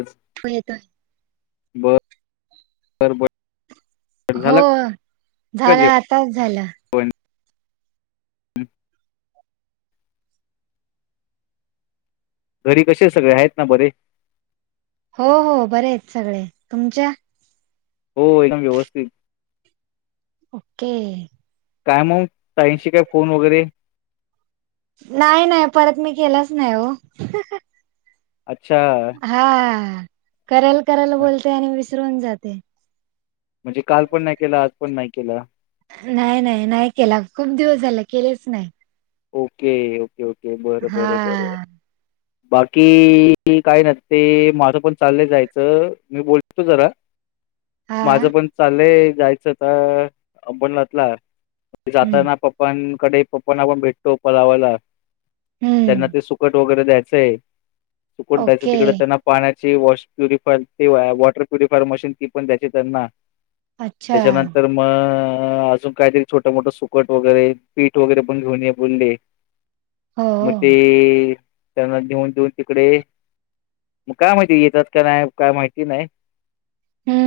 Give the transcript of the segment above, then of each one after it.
ब येतोय बर बर हो झालं का झालं आताच झालं. हम् घरी कसे सगळे आहेत ना बरे? हो हो बरे आहेत सगळे तुमच्या हो एकदम व्यवस्थित ओके काय मग ताईनशी काय फोन वगैरे नाही नाही परत मी केलाच नाही हो अच्छा हा. करायला करायला बोलते आणि विस विसरून जाते. म्हणजे काल पण नाही केला आज पण नाही केला नाही नाही नाही केला खूप दिवस झाला केलेच नाही. ओके ओके ओके ओके बर बर बर हा बाकी काय ना ते माझं पण चाललं जायचं मी बोल त जरा हा माझ पण चाललंय जायचंता अबणलातला हम्म जाता ना प्पन कडे पपाना पण भेट. तो परावाला. त्यांना हम्म ते सुकट वगैरे द्या से सुकोट दयाचं ओके तिकडे त्यांना पाण्याची वॉश प्युरिफार ते वॉटर प्युरिफायर मशीन त पण त्याची त्यांना अच्छा त्याच्यानंतर म अजून काहीतरी छोटं मोठं सुकट वगैरे पीठ वगैरे पण घेऊन गुंडे. हो म हम्म ते त्यांना घेऊन देेऊन तिकडे. मग काय माहिती येतात का नाही काय मा की नाही.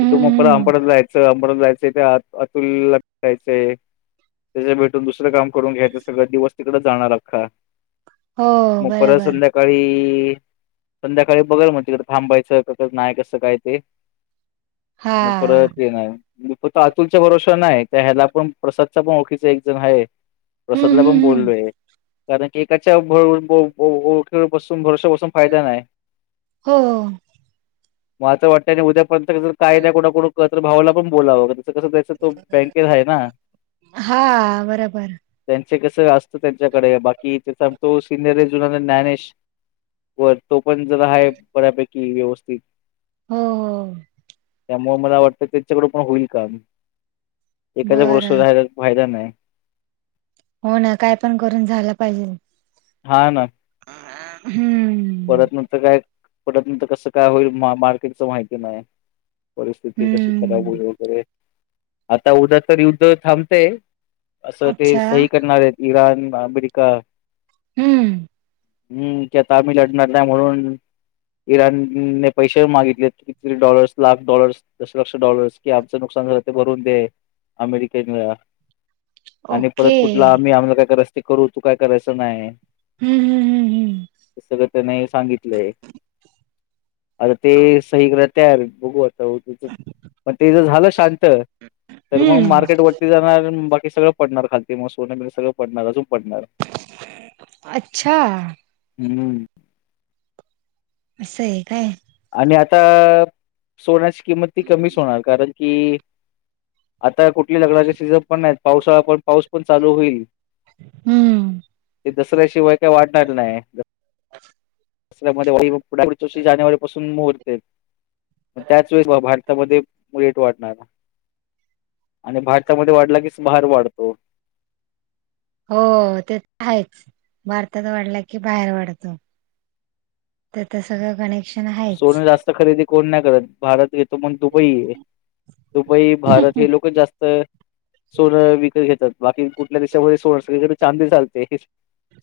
की तु मग हम्म अंबडच जायचं परत जायचे त्या अतुला प्याचे त्याच्या भ तुम्ही दुसर काम करून घ्याचस. वस्तीकडे जाणार खा? हो मग परत बरोबर संध्याकाळी संध्याकाळी बघल मग तिकडं थांबायचं क नाही कसं काय ते. हा मग परत ये नाही, फक्त अतुलच्या भरोवस्या नाही. त्या ह्याला पण प्रसादच्या पण ओळखीचा एक जण आहे. हम्म प्रसाद ला पण हम्म हम्म बोलोय. कारण की एकाच्या भव भव भरवशावर फायदा नाही. हो हो. मला तर वाटतं आणि उद्या फक्त कस कायद्या कुड कुड तर भावाला पण बोलाव. कस त्याच तो बँकेत आहे ना? हा बरोबर त्यांच कस त्यांच्याकडे बाकी त्या तो सिनियर आहे, जुन ज्ञानेश वर. तो पण जरा आहे बऱ्यापैक की व्यवस्थित. हो हो त्यामुळे मला वाटतं त्याच्याकड हो होईल काम. एकाद गोष्ट बरं रायला फायदा नाही हो ना काय पण करून झाला पाहिजे हा ना हम्म पटतनंतर कसं काय होईल मार्केटच माहिती नाही परिस्थिती कशी खराब होई हम्म वगैरे आता उद्या तर युद्ध थांबते असं ते अच्छा सही करणार आहेत इराण अमेरिका हम्म हम्म क तामळनाडू नाही म्हणून इराणने पैसे मागितले कि डॉलर्स लाख डॉलर्स दशलक्ष डॉलर्स कि आमचं नुकसान झालं ते भरून दे अमेरिकेला आणि ओके परत कुठला आम्ही आम्हाला काय करत ते करू तू काय करायचं नाही हम्म हम्म हम्म हम्म सगळं त्याने सांगितलंय आता ते सही ग तयार बघव पण ते जर झालं शांत तर मग हम्म मार्केट हम्म वरती जाणार बघ हे सगळ पडणार खाल मग सोनं सगळ पडणार अजून पडणार अच्छा हम्म असं आहे काय आणि आता सोन किंमत ती कमीच होणार कारण की आता कुठल्या लग्नाचे सीजन पण नाहीत पावसाळा पण पाऊस पण चालू होईल हम्म ते दसऱ्या शिवाय काही वाढणार नाही दऱ्या जानेवारी मुहूर्त त्याच वेळी भारतामध्ये मुलट वाटत ब आणि भारतामध्ये वाढला कीच बाार वाढतो हो ते तर आहेच भारतात वाढला की बाहेर वाढतो त्या तर सगळं गणे सोनं जास्त खरेदी कोण नाही करत भारत घेतो मग दुबई दुबई भारत हे लोकच जास्त सोनं विकत घेतात बाकी कुठल्या देशामध्ये सोनं सगळीकडे चांदी चालते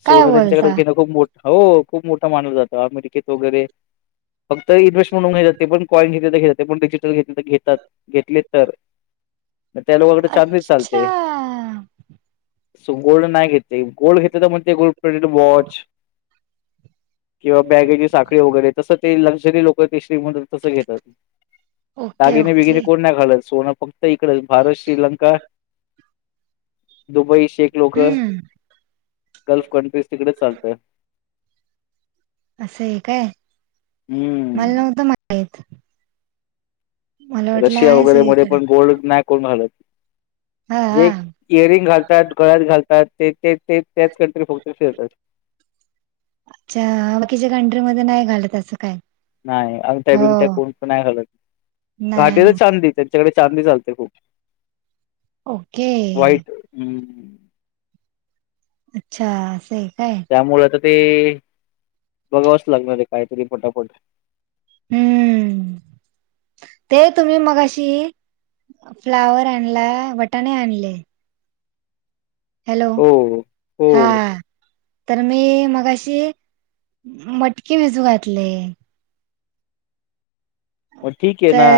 काय सोनं त्यांच्याकडे बोलता घेणं खूप मोठ हो खूप मोठा मानला जातो. अमेरिकेतेत वगेरे. फक्त इन्हेस्टंऊून घ जात प कॉईन घेते तर घेतात पण डिजिटल घेतलं तर घेतात. घेतले तर त्या लोककडे ांदी अच्छा चालते. सो गोल्ड नाही घेते गोल्ड घेत तर म्हण ते गोल्ड प्रिंटेड वॉच. किंवा बॅगेची साखळी वगैरे तसंच. लक्झरी लोक ते श्रीमंत तस घेतात. ओके दागिने बिगिने ओके कोण नाही घालत सोनं त इकड भारत श्रीलंका दुबई. शेख लोक हम्म गल्फ कंट्रीज तिकडेच चालतय. असं एय काय? मला हम्म नव्हतं महित. रशिया आहे वगैरे मधे सगळीकडे पण गोल्ड स्नेक कोण आलं? हा जे हा इयररिंग घालतात गळ्यात घालतात. ते ते ते त्याच कंट्री फक्त फिरतात. अच्छा बाकीच्या कंट्री मध्ये नाही घालत असं काय. नाही, अंगठ्या बिंगठ्या हो कोण नाही घालत नाही घाटी तर नाही चांदी त्यांच्याकडे चांदी चालते खूप. ओके वाईट हम्म. अच्छा असय. त्यामुळं त ते बघावच लागणार रे काहीतरी पटापट. हम्म ते तुम्ही मगाशी फ्लावर आणला वटाणे आणले. हॅलो हो हो हा. तर मी मगाशी मटकी भिजू घातले. हो [unintelligible] ठिक आहे ना.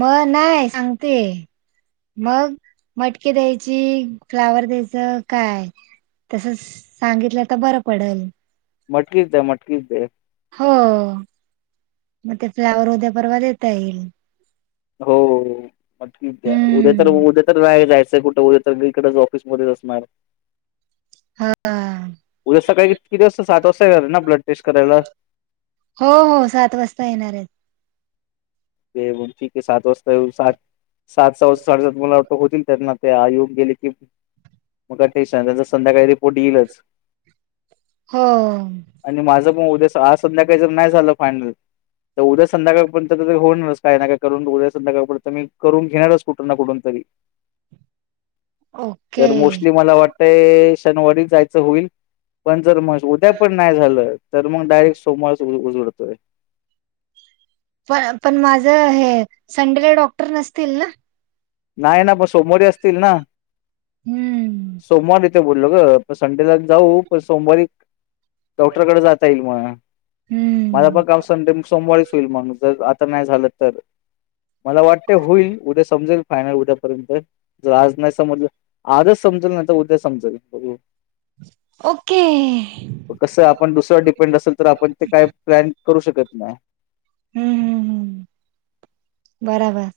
म नाय सांगते, मग मटकी द्यायची, फ्लावर द्यायचं, काय तस सांगितलं तर बरं पडल? मटकीच दया मटकीच दे. हो, मग ते फ्लावर उद्या परवा देता येईल. हो. म ठीकये उद्या तर हम्म उद्या तर रा जायचंय कुठं उ सगळीकडेच ऑफिसमध्येच असणार. हा उद्या सकाळी किती वाजता सात वाजता येणारे ना ब्लड टेस्ट करायला? हो हो सात वाजता येणार आहेत ते ठीक आहे सात वाजता येऊ सात सात सव साडेसात मलाटो होतील त्यांना ते येऊन गेले कि मग का टेनशन नाई संध्याकाळी रिपोर्ट येईलच. हो. म उद्या आज संध्याकाळी जर नाही झालं फायनल तर उद्या संध्याकाळपर्यंत होणारच काय ना काय करून उया संध्याकाळ मी करून घेणारच कुठून ना कुठून तरी. ओके तर मोस्टली मला वाट ते अ शनिवारी जायचं होईल, पण जर म उद्या पण नाही झालं तर मग डायरेक्ट सोमवार उजडतेय. पण पण माझं हे संडेला डॉक्टर नसतील ना नाही ना पण सोमवारी असतील ना हम्म सोमवारी ते बोलग, संडेला जाऊ पण सोमवारी डॉक्टरकडे जाता येईल मग. माझा हम्म पण काम संडे सोमवारी होईल माणूस जाईल आता नाही झालं तर मला वाटतें होईल, उद्या समजेल. फायनल उद्यापर्यंत जर आज नाही समजलं. आजच समजल नाही, तर उद्या समजल बघू ओके [inaudible] कस आपण दुसऱ्यावर डिपेंड असेल तर आपण ते काय प्लॅन करू शकत नाही. हम्म हम्म हम्म बराबर.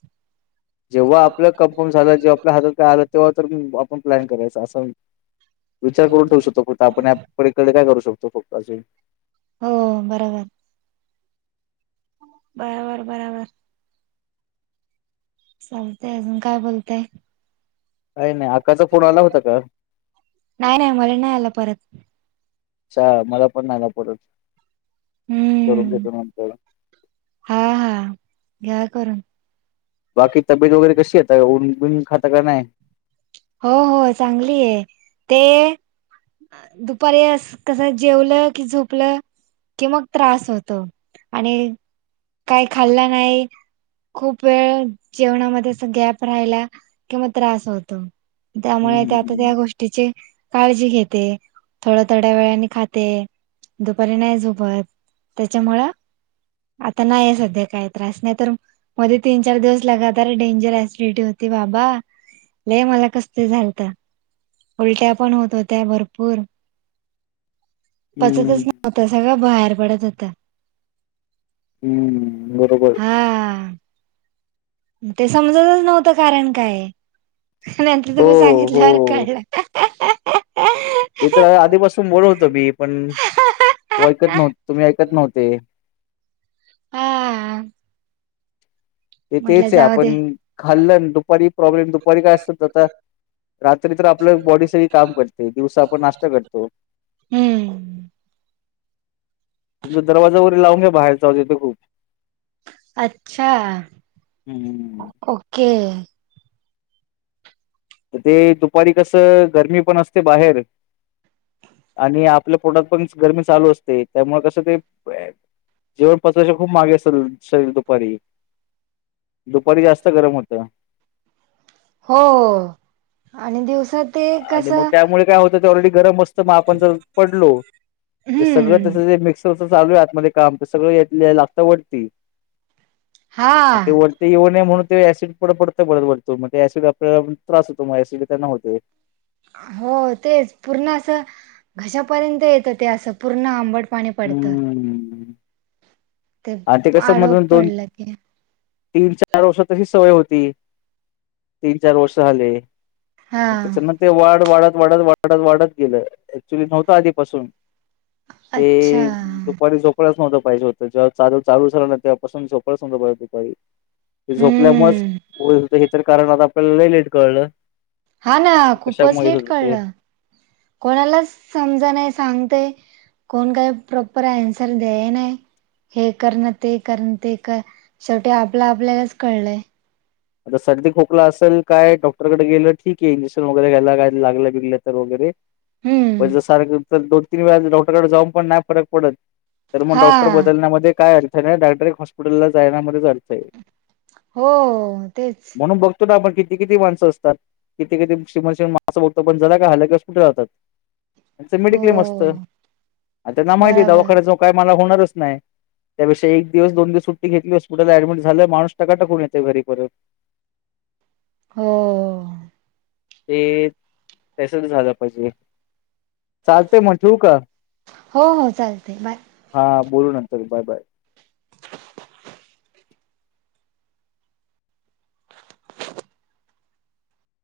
जेव्हा आपलं कन्फर्म झालं, जेव आपल्या हातात काय आलं तेव्हा तर आपण प्लॅन करायचं असं विचार करून ठेव शकतो फक्त आपण इकडे काय करू शकतो फ पाजून हो बराबर. बराबर-बराबर चालतेय अजून काय बोलतय काही नाही, आकाचा फोन आला होता का? नाही नाही मला नाही आला परत चा मला पण नाही आ परत करून हम्म घेतो नंतर. हा हा घ्या करून. बाकी तब्येत वगैरे कशी आहे ऊन बिन खाता का नाय? [inaudible] हो हो चांगली आहे ते दुपारी कस जेवलं कि झोपलं कि मग त्रास होत आणि काय खाल्ला नाही खूप वेळ जेवणामध्ये अस गॅप राहिला किंवा त्रास होतो, त्यामुळे हम्म त्यात त्या गोष्टीची काळजी घेते थोड्या-थोड्या वेळाने खाते दुपारी नाही झोपत तेच्यामुळं आता नाहीय सध्या काही त्रास नाही, तर मध्ये तीन चार दिवस लगातार डेंजर ऍसिडिटी होती बाबा. ले मला कसते झालत उलट्या पण होत होत्या भरपूर पचतच हम्म नव्हत सगळं बाहेर पडत होत. हम्म बरोबर. हा ते समजतच नव्हतं कारण काय. नंतर हो तुम्ही सांगितल्यावर काढल. [inaudible] इकड आधी पासून बोलत होते मी पण वयकत नव्हत तुम्ही ऐकत न्हत ते आ ते तेच आपण खाल्ल दुपारी प्रॉब्लेम दुपारी दुपारी काय असत तता रात्री तर आपल् बॉडी सगळी काम करते दिवस आपण नाश्ता करतो हम्म यो दरवाजा वरी लावून या बाहेर जावू येतो खूप अच्छा हम्म ओके तर ते दुपारी कस गर्मी पण असते बाहेर आणि आपल्या पोटात पण गरमी चालू असते त्यामुळे कस ते जेवण पचवायच खूप मागे असतल शरीर दुपारी दुपारी जास्त गरम होतया हो आणि दिवस आणि मग त्यामुळे काय होत ते ऑलरेडी गरम अस्त म आपण जर पडलो ते सगळ त्याच हम्म जे मिक्सर चालू आहे आतमध्ये काम त सगळ येट लेल्या वटती हा आण ते वरती येऊ नाही म्हणून ते असिड पड पडत बळळ वटतो म ते असिड आपल्याला त्रास होतो म असिड त्यांना होतोय हो तेच पूर्ण अस घशापर्यंत येत ते अस पूर्ण आंबट पाणी पडत हम्म ते आणि कसं पाड मधून दोन पडल की तीन चार वर्ष तरी सवय होती तीन चार वर्ष झाले हा त्याचम ते वाढ वाढत वाढत वाढत वाढत गेल ऍक्च्युली नव्हतआधीपासून अच्छा ते दुपारी झोपळच नव्हत पाहील होत जग चालू चालू च राहणार तेव्हा पासून झोपच न नको बाय दूपारी ते झोपल्यामुळ च हम्म होय हे तर कारण आता पन लय लेट कळल हा ना खूपच लेट कळल कोणालाच समजणय सांगते कोण काय प्रोपर ॲन्सर देय नाय हे करन ते कर ते कर शेवटी आपल आपल्यालाच कळलय आता सर्दी खोकला असेल काय डॉक्टरकडे गेल ठीक हे इंजेक्शन वगैरे घ्यायला काय लागल बिगल तर वगैरे [unintelligible] हम्म तीन वेळान डॉक्टरकड जाऊन पण नाय फरक पडत तर म डॉक्टर हा बदलण्यामध्ये काय अड [inaudible] हॉस्पिटला जायना ते झालतय हो तेच म्हणून बघतो ना आपण कि किती किती माणसं असतात किती किती श्रीमन माणसं बघतो पण जला का हलाकेस कुठे राहतात त्यांच हो मेडिक्लेम असतं आणि त्यांना माहिती आहे बराबर दवाखाण्यात जा काय मला होणारचत नाही त्यापेक्षा एक दिवस दोन दिवस सुट्टी घेतली हॉस्पिटलला ऍडमिट झालं माणुस टकाटक होऊन येतय घरी बरं हो ते तसच झालं पाहिजे चालते मग ठेवू का? हो हो चालते बाय हा बोलू नंतर बाय बाय